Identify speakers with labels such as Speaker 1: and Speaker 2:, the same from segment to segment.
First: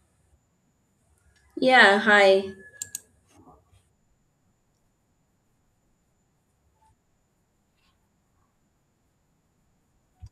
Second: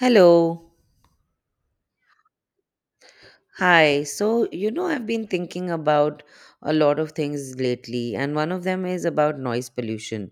Speaker 1: Hello.
Speaker 2: Yeah, hi.
Speaker 1: Hi. So, I've been thinking about a lot of things lately, and one of them is about noise pollution.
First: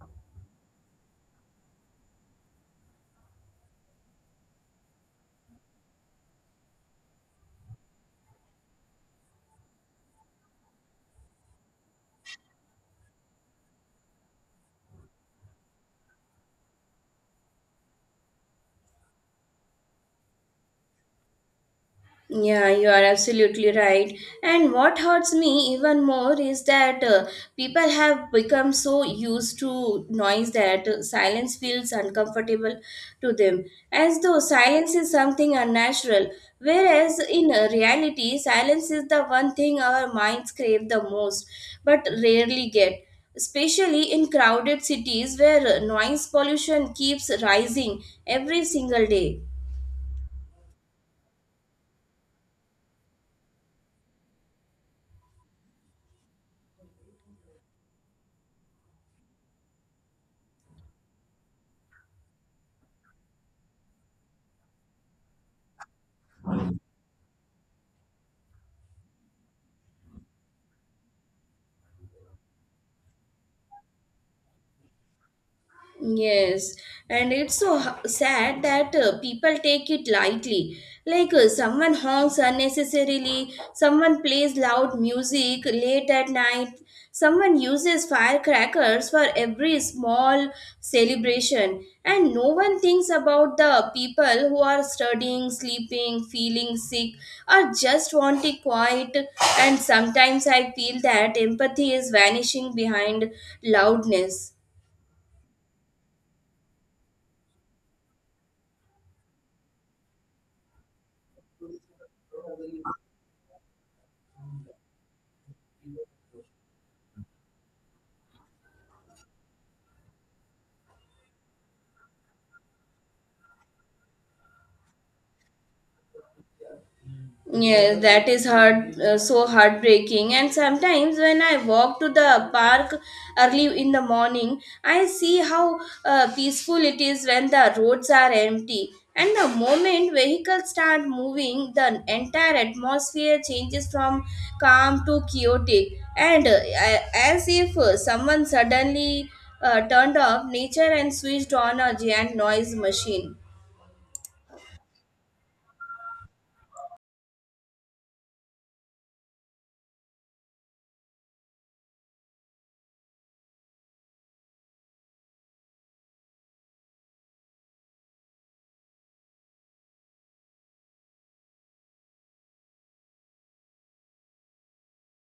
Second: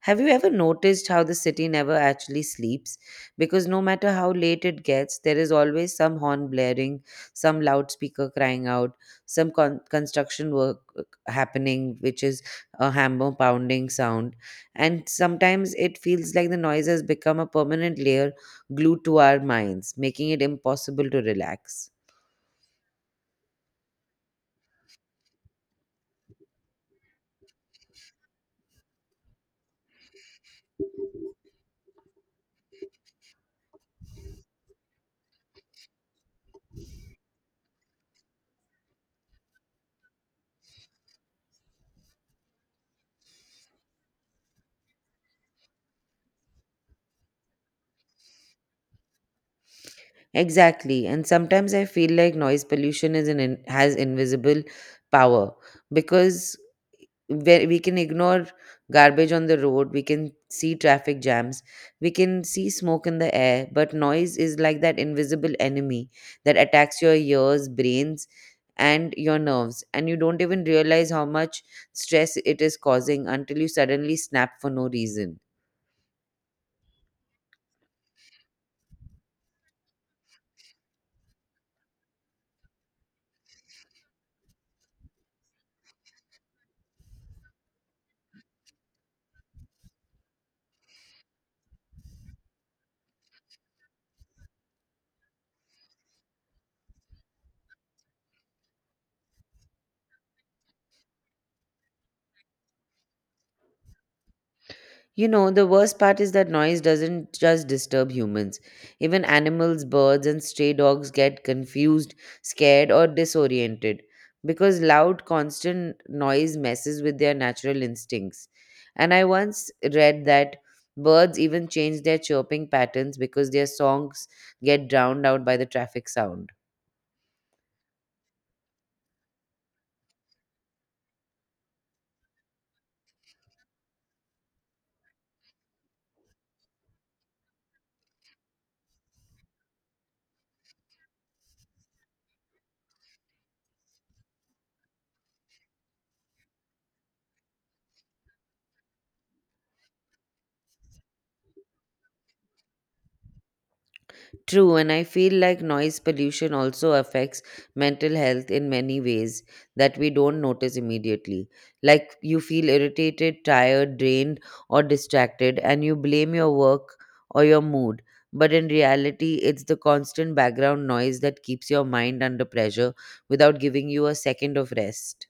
Speaker 1: Have you ever noticed how the city never actually sleeps? Because no matter how late it gets, there is always some horn blaring, some loudspeaker crying out, some construction work happening, which is a hammer pounding sound. And sometimes it feels like the noise has become a permanent layer glued to our minds, making it impossible to relax.
Speaker 2: Yeah, you are absolutely right. And what hurts me even more is that people have become so used to noise that silence feels uncomfortable to them, as though silence is something unnatural. Whereas in reality, silence is the one thing our minds crave the most, but rarely get. Especially in crowded cities where noise pollution keeps rising every single day.
Speaker 1: Exactly. And sometimes I feel like noise pollution is has invisible power, because where we can ignore garbage on the road, we can see traffic jams, we can see smoke in the air, but noise is like that invisible enemy that attacks your ears, brains, and your nerves, and you don't even realize how much stress it is causing until you suddenly snap for no reason.
Speaker 2: Yes, and it's so sad that people take it lightly. Like someone honks unnecessarily, someone plays loud music late at night, someone uses firecrackers for every small celebration, and no one thinks about the people who are studying, sleeping, feeling sick, or just want it quiet. And sometimes I feel that empathy is vanishing behind loudness.
Speaker 1: You know, the worst part is that noise doesn't just disturb humans. Even animals, birds, and stray dogs get confused, scared, or disoriented because loud, constant noise messes with their natural instincts. And I once read that birds even change their chirping patterns because their songs get drowned out by the traffic sound.
Speaker 2: Yes, that is hard, so heartbreaking. And sometimes when I walk to the park early in the morning, I see how peaceful it is when the roads are empty. And the moment vehicles start moving, the entire atmosphere changes from calm to chaotic. And as if someone suddenly turned off nature and switched on a giant noise machine.
Speaker 1: True, and I feel like noise pollution also affects mental health in many ways that we don't notice immediately. Like you feel irritated, tired, drained, or distracted, and you blame your work or your mood. But in reality, it's the constant background noise that keeps your mind under pressure without giving you a second of rest.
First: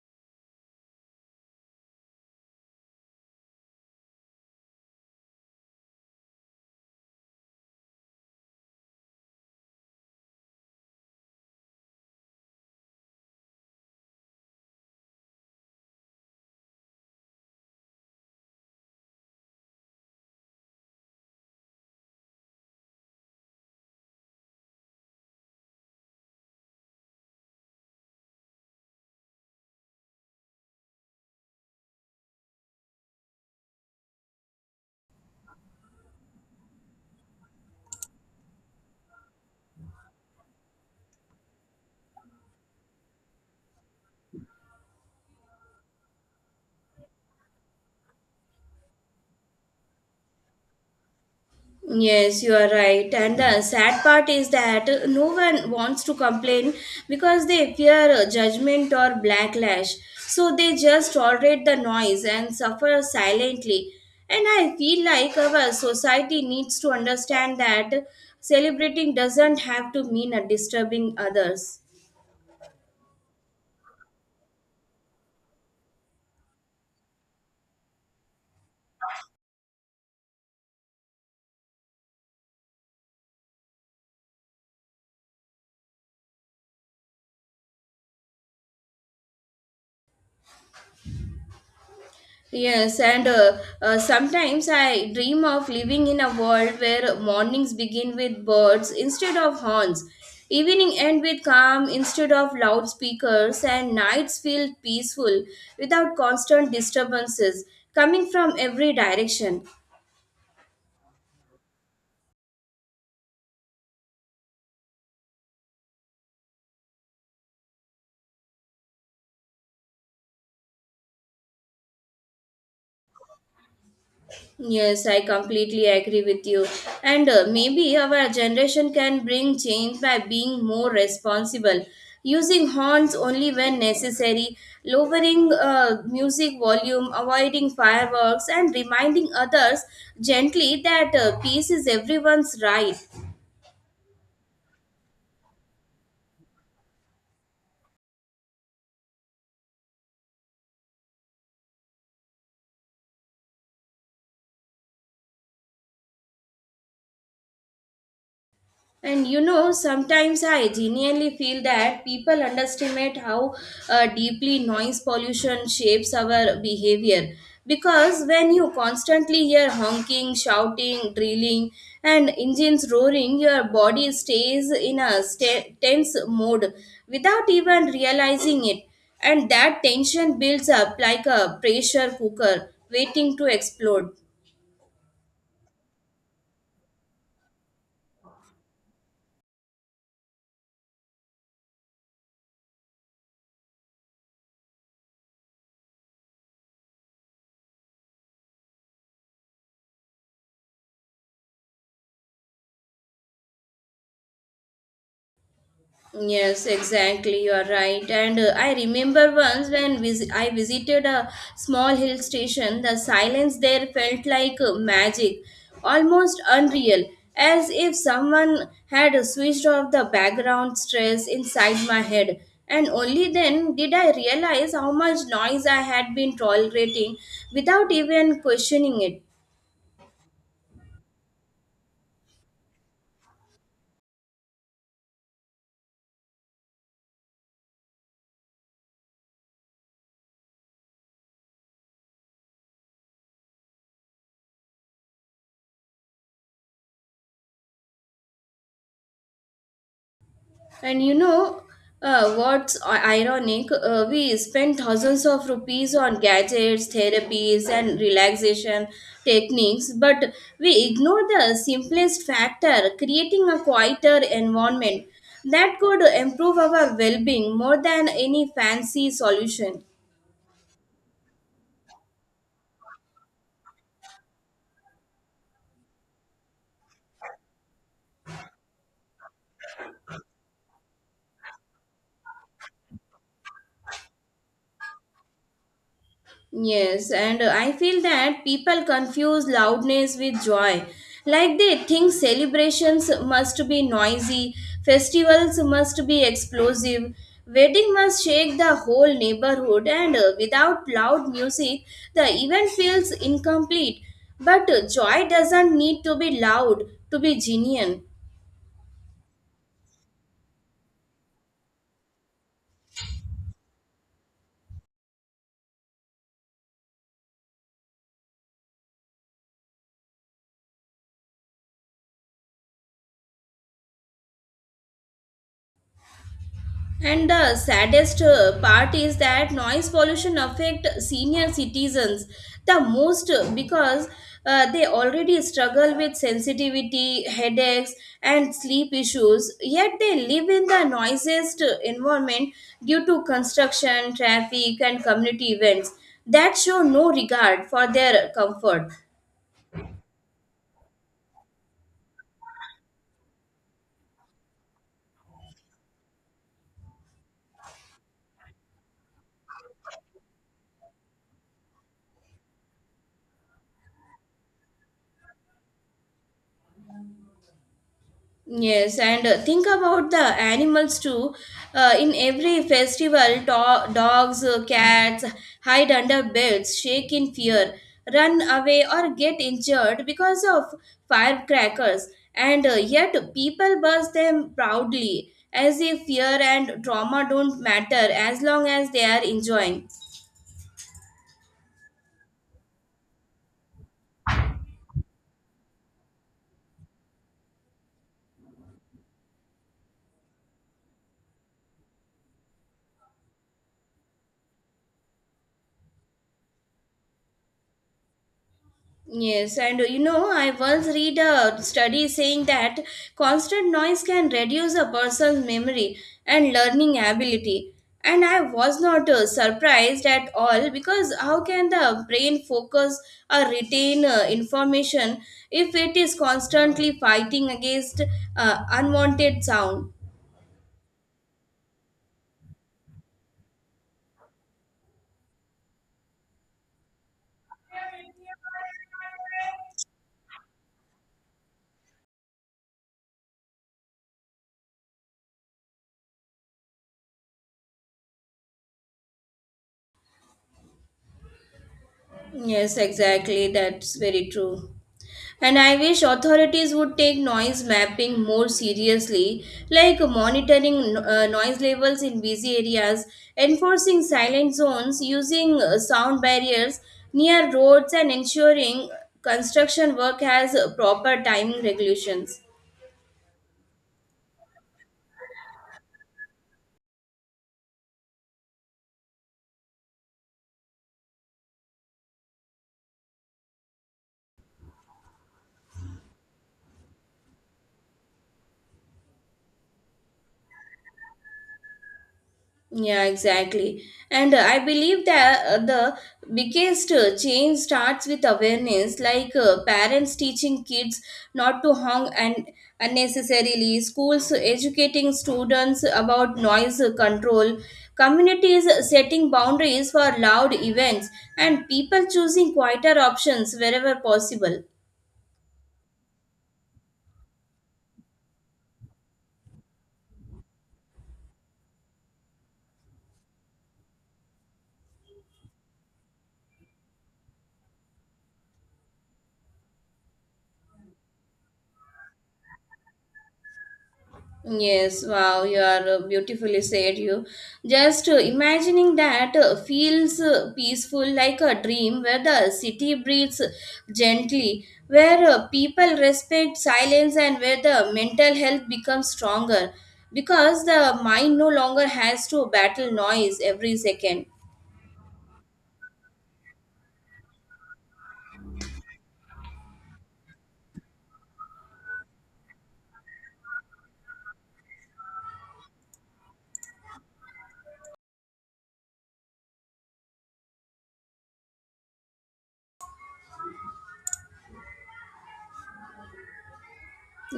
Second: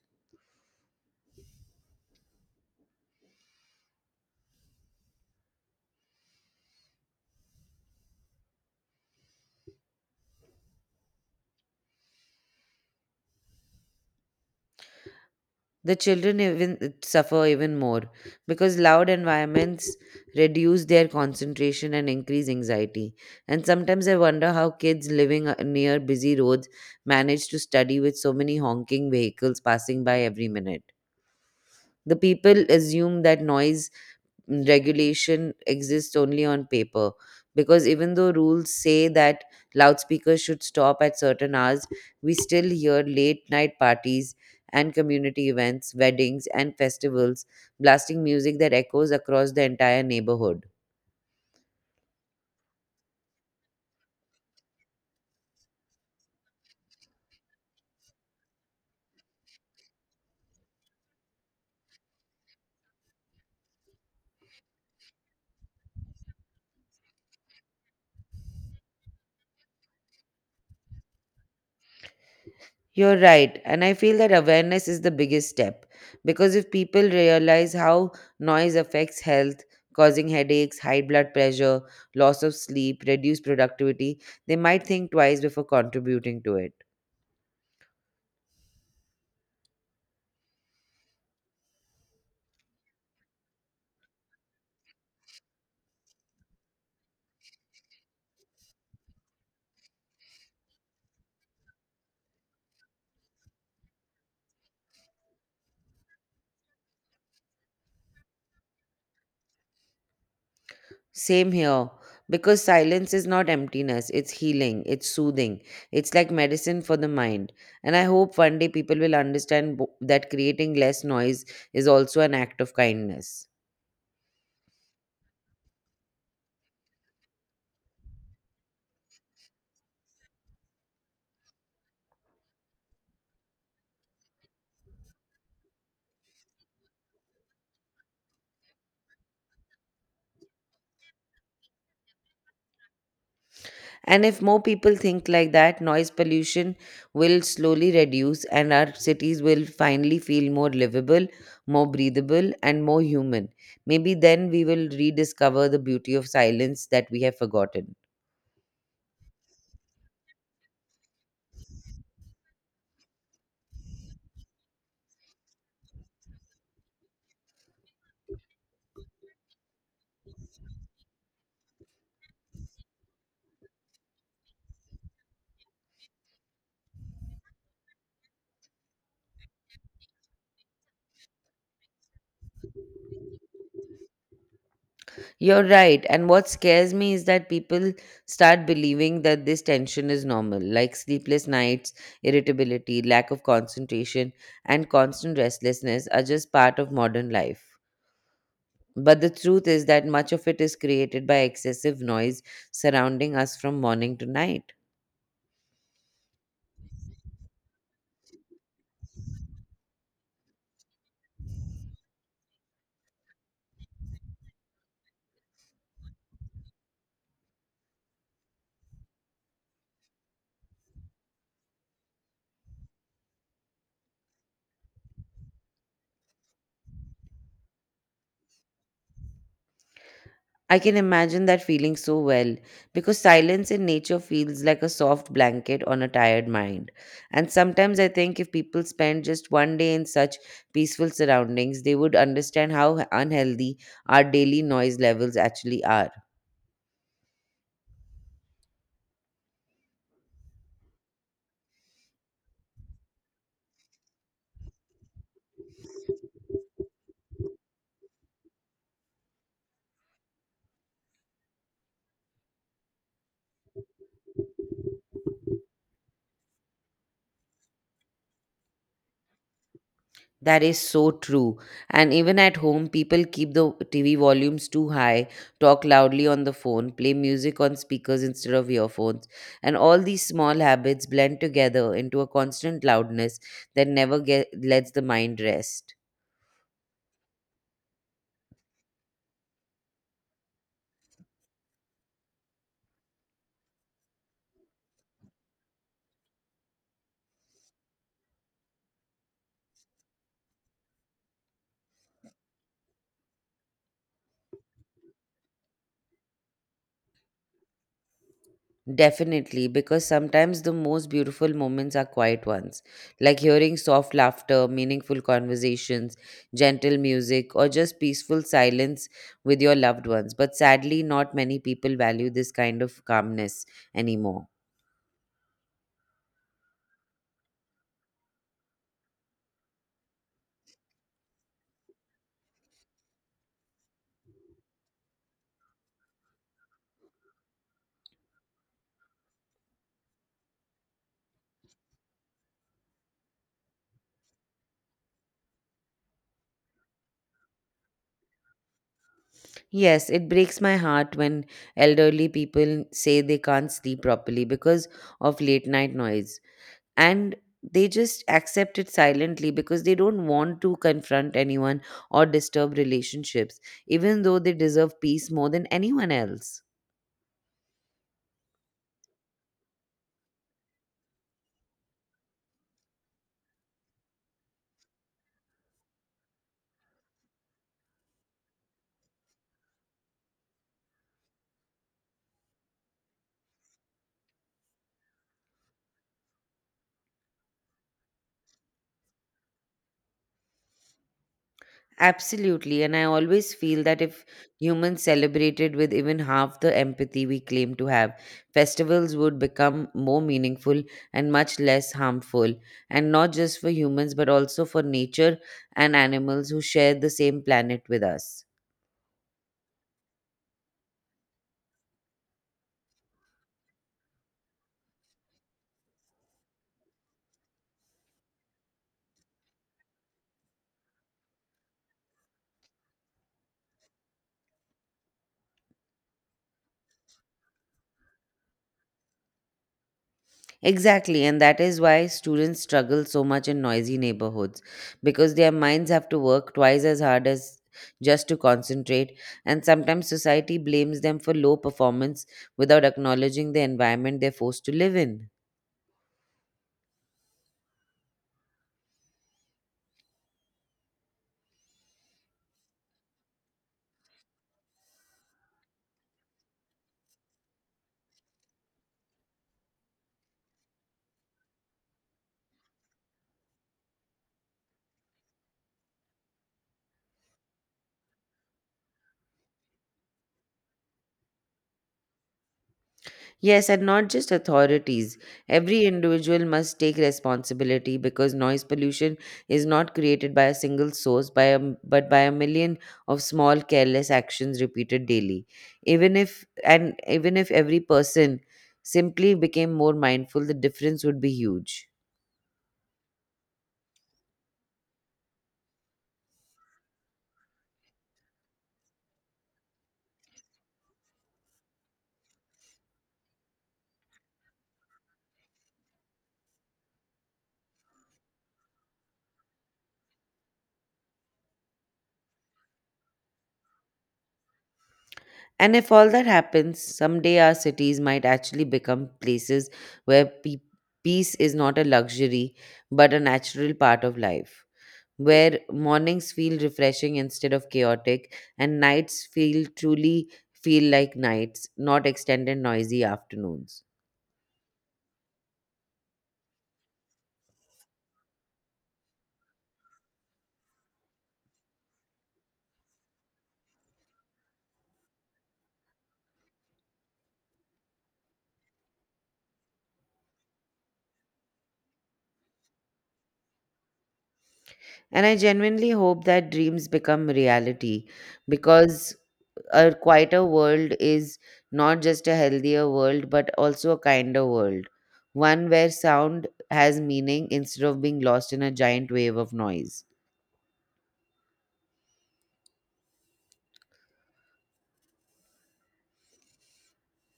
Speaker 1: The children even suffer even more because loud environments reduce their concentration and increase anxiety. And sometimes I wonder how kids living near busy roads manage to study with so many honking vehicles passing by every minute. The people assume that noise regulation exists only on paper because even though rules say that loudspeakers should stop at certain hours, we still hear late night parties and community events, weddings, and festivals blasting music that echoes across the entire neighborhood.
Speaker 2: Yes, you are right. And the sad part is that no one wants to complain because they fear judgment or backlash. So they just tolerate the noise and suffer silently. And I feel like our society needs to understand that celebrating doesn't have to mean disturbing others.
Speaker 1: You're right. And I feel that awareness is the biggest step because if people realize how noise affects health, causing headaches, high blood pressure, loss of sleep, reduced productivity, they might think twice before contributing to it.
Speaker 2: Yes, and sometimes I dream of living in a world where mornings begin with birds instead of horns, evening end with calm instead of loudspeakers, and nights feel peaceful without constant disturbances coming from every direction.
Speaker 1: Same here. Because silence is not emptiness, it's healing, it's soothing, it's like medicine for the mind. And I hope one day people will understand that creating less noise is also an act of kindness.
Speaker 2: Yes, I completely agree with you. And maybe our generation can bring change by being more responsible, using horns only when necessary, lowering music volume, avoiding fireworks, and reminding others gently that peace is everyone's right.
Speaker 1: And if more people think like that, noise pollution will slowly reduce and our cities will finally feel more livable, more breathable, and more human. Maybe then we will rediscover the beauty of silence that we have forgotten.
Speaker 2: And you know, sometimes I genuinely feel that people underestimate how deeply noise pollution shapes our behavior. Because when you constantly hear honking, shouting, drilling, and engines roaring, your body stays in a tense mode without even realizing it. And that tension builds up like a pressure cooker waiting to explode.
Speaker 1: You're right. And what scares me is that people start believing that this tension is normal, like sleepless nights, irritability, lack of concentration, and constant restlessness are just part of modern life. But the truth is that much of it is created by excessive noise surrounding us from morning to night.
Speaker 2: Yes, exactly. You are right. And I remember once when I visited a small hill station, the silence there felt like magic, almost unreal, as if someone had switched off the background stress inside my head. And only then did I realize how much noise I had been tolerating without even questioning it.
Speaker 1: I can imagine that feeling so well because silence in nature feels like a soft blanket on a tired mind. And sometimes I think if people spend just one day in such peaceful surroundings, they would understand how unhealthy our daily noise levels actually are.
Speaker 2: And you know what's ironic? We spend thousands of rupees on gadgets, therapies, and relaxation techniques, but we ignore the simplest factor creating a quieter environment that could improve our well being more than any fancy solution.
Speaker 1: That is so true. And even at home, people keep the TV volumes too high, talk loudly on the phone, play music on speakers instead of earphones. And all these small habits blend together into a constant loudness that never lets the mind rest.
Speaker 2: Yes, and I feel that people confuse loudness with joy. Like they think celebrations must be noisy, festivals must be explosive, wedding must shake the whole neighborhood, and without loud music, the event feels incomplete. But joy doesn't need to be loud to be genuine.
Speaker 1: Definitely, because sometimes the most beautiful moments are quiet ones, like hearing soft laughter, meaningful conversations, gentle music, or just peaceful silence with your loved ones. But sadly, not many people value this kind of calmness anymore.
Speaker 2: And the saddest part is that noise pollution affect senior citizens the most because they already struggle with sensitivity, headaches, and sleep issues. Yet they live in the noisiest environment due to construction, traffic, and community events that show no regard for their comfort.
Speaker 1: Yes, it breaks my heart when elderly people say they can't sleep properly because of late night noise, and they just accept it silently because they don't want to confront anyone or disturb relationships, even though they deserve peace more than anyone else.
Speaker 2: Yes, and think about the animals too. In every festival, dogs, cats hide under beds, shake in fear, run away, or get injured because of firecrackers. And yet, people burst them proudly, as if fear and trauma don't matter as long as they are enjoying.
Speaker 1: Absolutely. And I always feel that if humans celebrated with even half the empathy we claim to have, festivals would become more meaningful and much less harmful. And not just for humans, but also for nature and animals who share the same planet with us.
Speaker 2: Yes, and you know, I once read a study saying that constant noise can reduce a person's memory and learning ability. And I was not surprised at all because how can the brain focus or retain information if it is constantly fighting against unwanted sound?
Speaker 1: Exactly, and that is why students struggle so much in noisy neighborhoods, because their minds have to work twice as hard as just to concentrate, and sometimes society blames them for low performance without acknowledging the environment they're forced to live in.
Speaker 2: Yes, exactly. That's very true. And I wish authorities would take noise mapping more seriously, like monitoring noise levels in busy areas, enforcing silent zones, using sound barriers near roads, and ensuring construction work has proper timing regulations.
Speaker 1: Yes, and not just authorities. Every individual must take responsibility because noise pollution is not created by a single source, but by a million of small careless actions repeated daily. Even if every person simply became more mindful, the difference would be huge.
Speaker 2: Yeah, exactly. And I believe that the biggest change starts with awareness, like parents teaching kids not to honk and unnecessarily, schools educating students about noise control, communities setting boundaries for loud events, and people choosing quieter options wherever possible.
Speaker 1: And if all that happens, someday our cities might actually become places where peace is not a luxury but a natural part of life, where mornings feel refreshing instead of chaotic, and nights feel like nights, not extended noisy afternoons.
Speaker 2: Yes, wow, you are beautifully said. You just imagining that feels peaceful like a dream where the city breathes gently, where people respect silence, and where the mental health becomes stronger because the mind no longer has to battle noise every second.
Speaker 1: And I genuinely hope that dreams become reality, because a quieter world is not just a healthier world but also a kinder world. One where sound has meaning instead of being lost in a giant wave of noise.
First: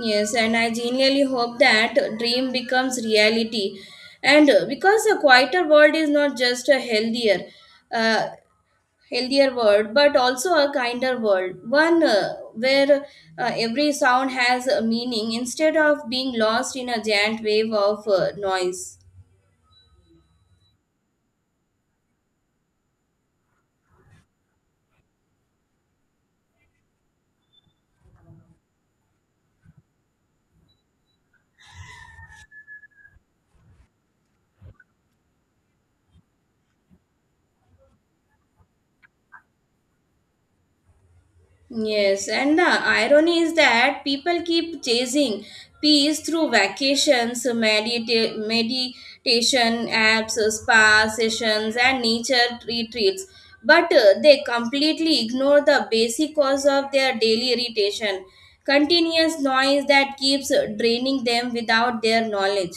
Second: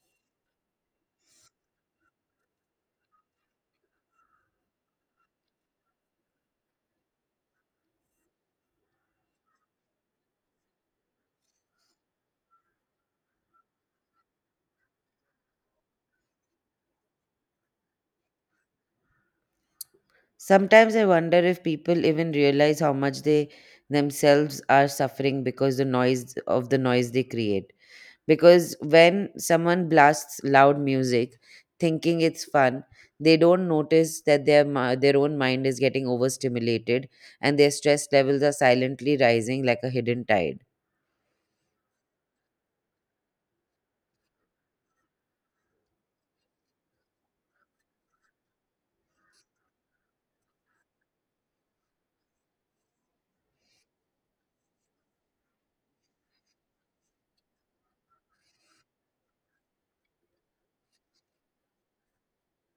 Speaker 2: Yes, and I genuinely hope that dream becomes reality. And because a quieter world is not just a uh, healthier world but also a kinder world one where every sound has a meaning instead of being lost in a giant wave of noise.
Speaker 1: Sometimes I wonder if people even realize how much they themselves are suffering because the noise they create. Because when someone blasts loud music, thinking it's fun, they don't notice that their own mind is getting overstimulated and their stress levels are silently rising like a hidden tide.
Speaker 2: Yes, and the irony is that people keep chasing peace through vacations, meditation apps, spa sessions, and nature retreats. But they completely ignore the basic cause of their daily irritation continuous noise that keeps draining them without their knowledge.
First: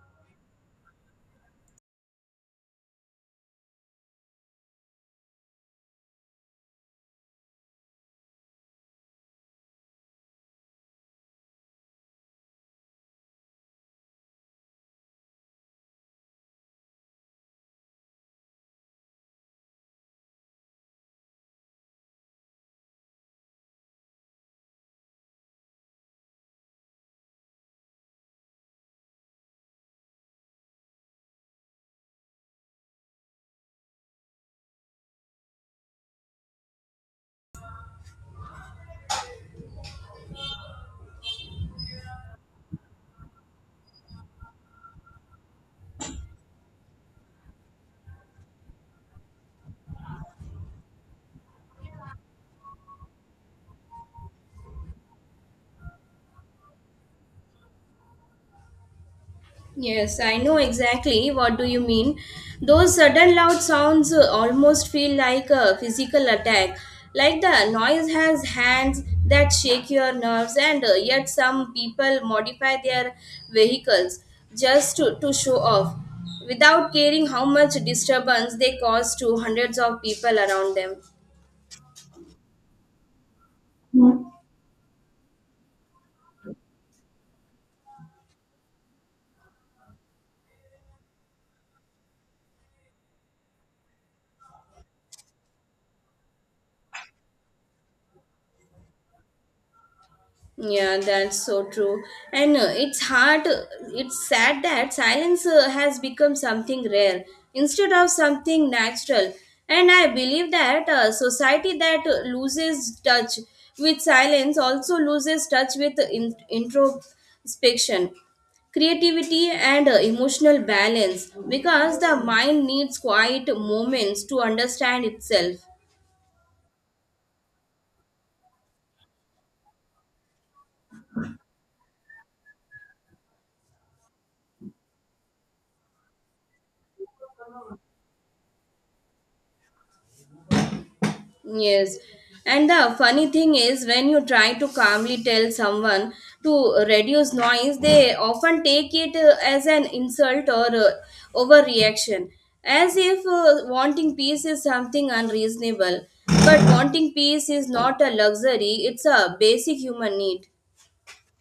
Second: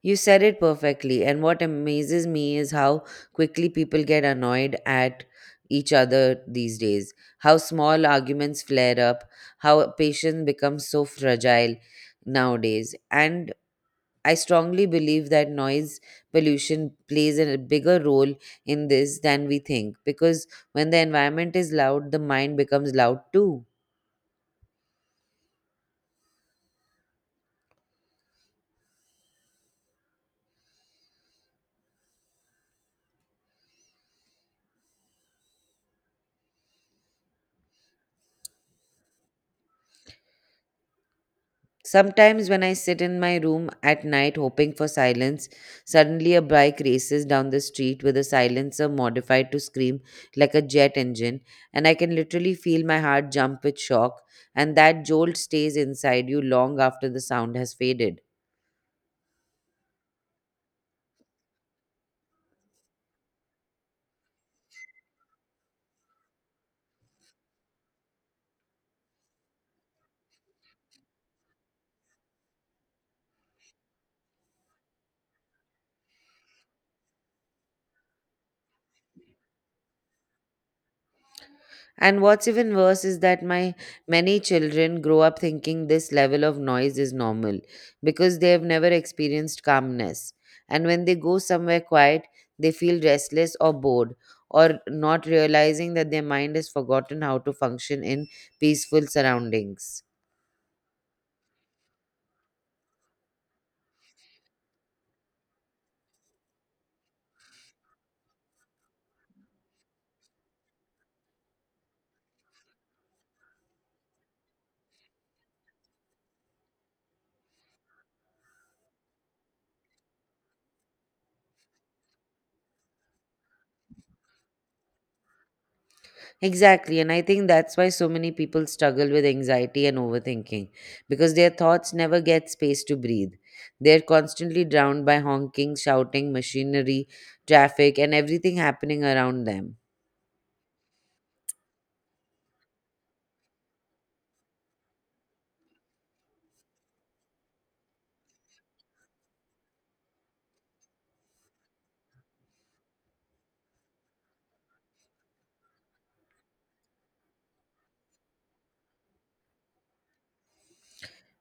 Speaker 1: You said it perfectly, and what amazes me is how quickly people get annoyed at each other these days. How small arguments flare up, how patience becomes so fragile nowadays. And I strongly believe that noise pollution plays a bigger role in this than we think, because when the environment is loud, the mind becomes loud too. Sometimes, when I sit in my room at night hoping for silence, suddenly a bike races down the street with a silencer modified to scream like a jet engine, and I can literally feel my heart jump with shock, and that jolt stays inside you long after the sound has faded.
Speaker 2: Yes, I know exactly what do you mean. Those sudden loud sounds almost feel like a physical attack. Like the noise has hands that shake your nerves and yet some people modify their vehicles just to show off without caring how much disturbance they cause to hundreds of people around them.
Speaker 1: And what's even worse is that my many children grow up thinking this level of noise is normal because they have never experienced calmness. And when they go somewhere quiet, they feel restless or bored, or not realizing that their mind has forgotten how to function in peaceful surroundings.
Speaker 2: Yeah, that's so true. And it's sad that silence has become something rare instead of something natural. And I believe that society that loses touch with silence also loses touch with introspection, creativity, and emotional balance because the mind needs quiet moments to understand itself.
Speaker 1: Exactly. And I think that's why so many people struggle with anxiety and overthinking, because their thoughts never get space to breathe. They're constantly drowned by honking, shouting, machinery, traffic, and everything happening around them.
Speaker 2: Yes. And the funny thing is, when you try to calmly tell someone to reduce noise, they often take it as an insult or overreaction, as if wanting peace is something unreasonable. But wanting peace is not a luxury, it's a basic human need.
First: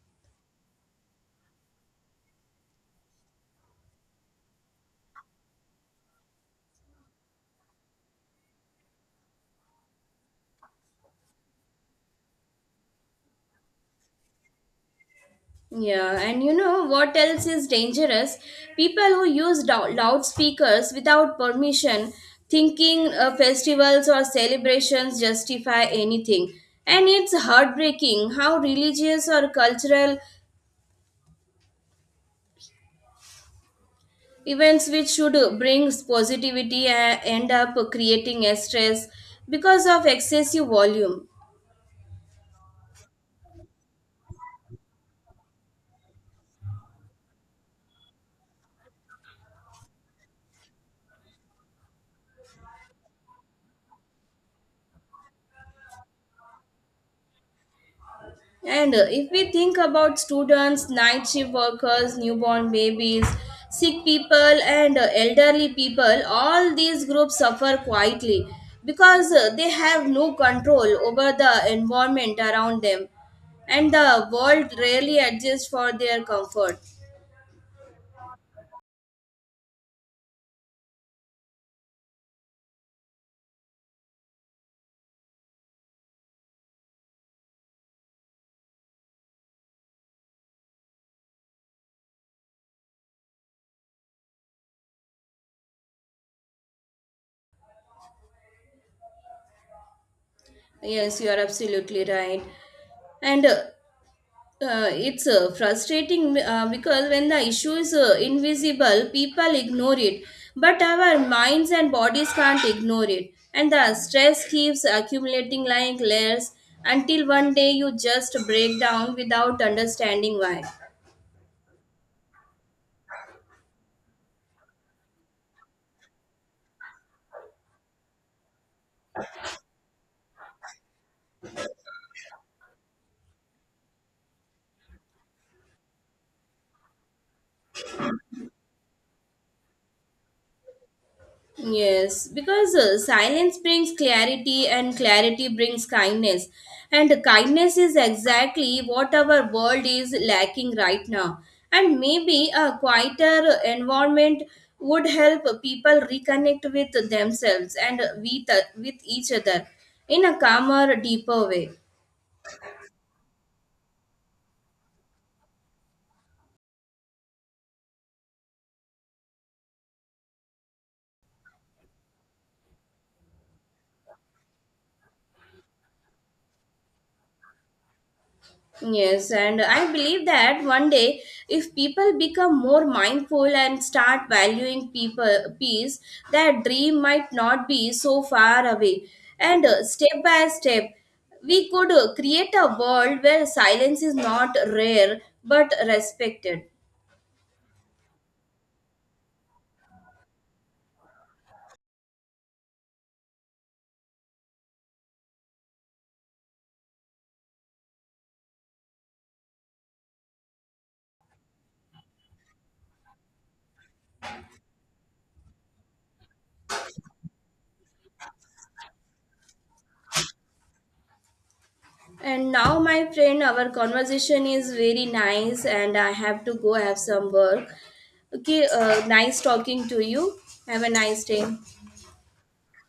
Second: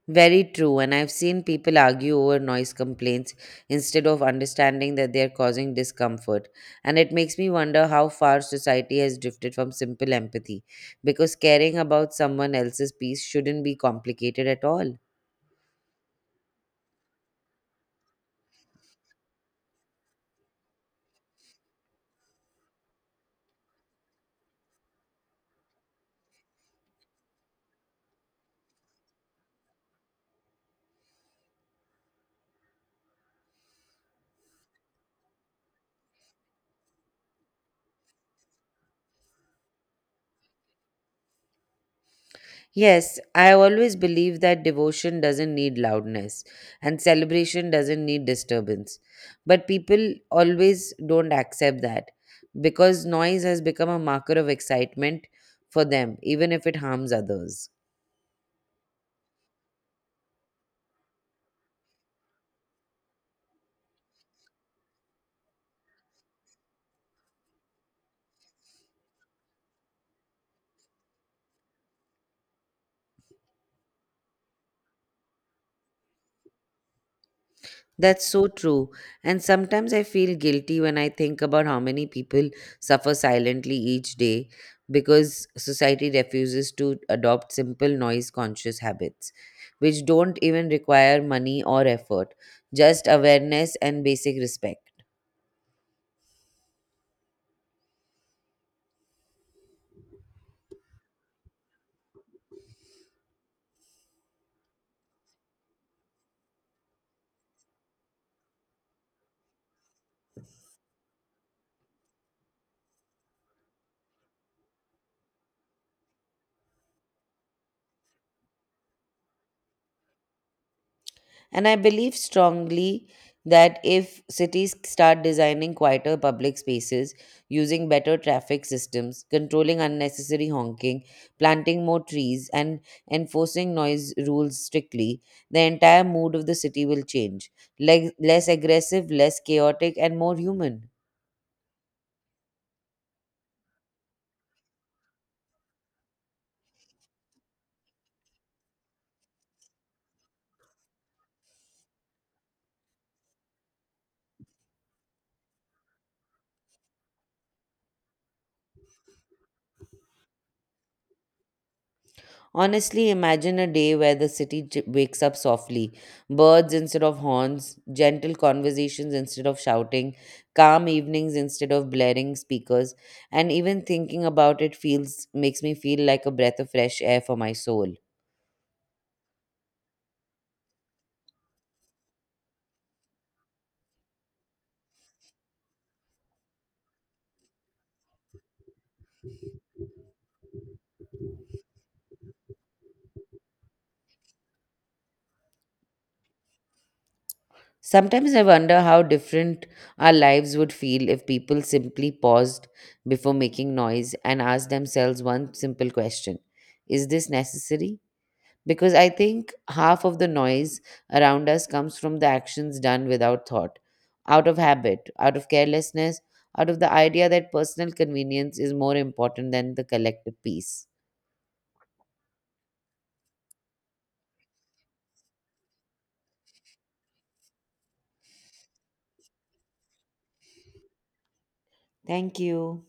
Speaker 1: Very true. And I've seen people argue over noise complaints instead of understanding that they're causing discomfort. And it makes me wonder how far society has drifted from simple empathy, because caring about someone else's peace shouldn't be complicated at all.
Speaker 2: Yeah, and you know what else is dangerous? People who use loudspeakers without permission, thinking festivals or celebrations justify anything. And it's heartbreaking how religious or cultural events, which should bring positivity, end up creating a stress because of excessive volume.
Speaker 1: Yes, I always believe that devotion doesn't need loudness and celebration doesn't need disturbance. But people always don't accept that, because noise has become a marker of excitement for them, even if it harms others.
Speaker 2: And if we think about students, night shift workers, newborn babies, sick people, and elderly people, all these groups suffer quietly because they have no control over the environment around them, and the world rarely adjusts for their comfort.
Speaker 1: That's so true. And sometimes I feel guilty when I think about how many people suffer silently each day because society refuses to adopt simple noise conscious habits, which don't even require money or effort, just awareness and basic respect.
Speaker 2: Yes, you are absolutely right. And it's frustrating because when the issue is invisible, people ignore it. But our minds and bodies can't ignore it. And the stress keeps accumulating like layers until one day you just break down without understanding why.
Speaker 1: And I believe strongly that if cities start designing quieter public spaces, using better traffic systems, controlling unnecessary honking, planting more trees, and enforcing noise rules strictly, the entire mood of the city will change. Less aggressive, less chaotic, and more human.
Speaker 2: Yes, because silence brings clarity and clarity brings kindness. And kindness is exactly what our world is lacking right now. And maybe a quieter environment would help people reconnect with themselves and with each other in a calmer, deeper way.
Speaker 1: Honestly, imagine a day where the city wakes up softly. Birds instead of horns, gentle conversations instead of shouting, calm evenings instead of blaring speakers, and even thinking about it feels makes me feel like a breath of fresh air for my soul.
Speaker 2: Yes, and I believe that one day, if people become more mindful and start valuing people peace, that dream might not be so far away. And step by step, we could create a world where silence is not rare but respected.
Speaker 1: Sometimes I wonder how different our lives would feel if people simply paused before making noise and asked themselves one simple question: Is this necessary? Because I think half of the noise around us comes from the actions done without thought, out of habit, out of carelessness, out of the idea that personal convenience is more important than the collective peace.
Speaker 2: And now, my friend, our conversation is very nice, and I have to go have some work. Okay, nice talking to you. Have a nice day.
Speaker 1: Thank you.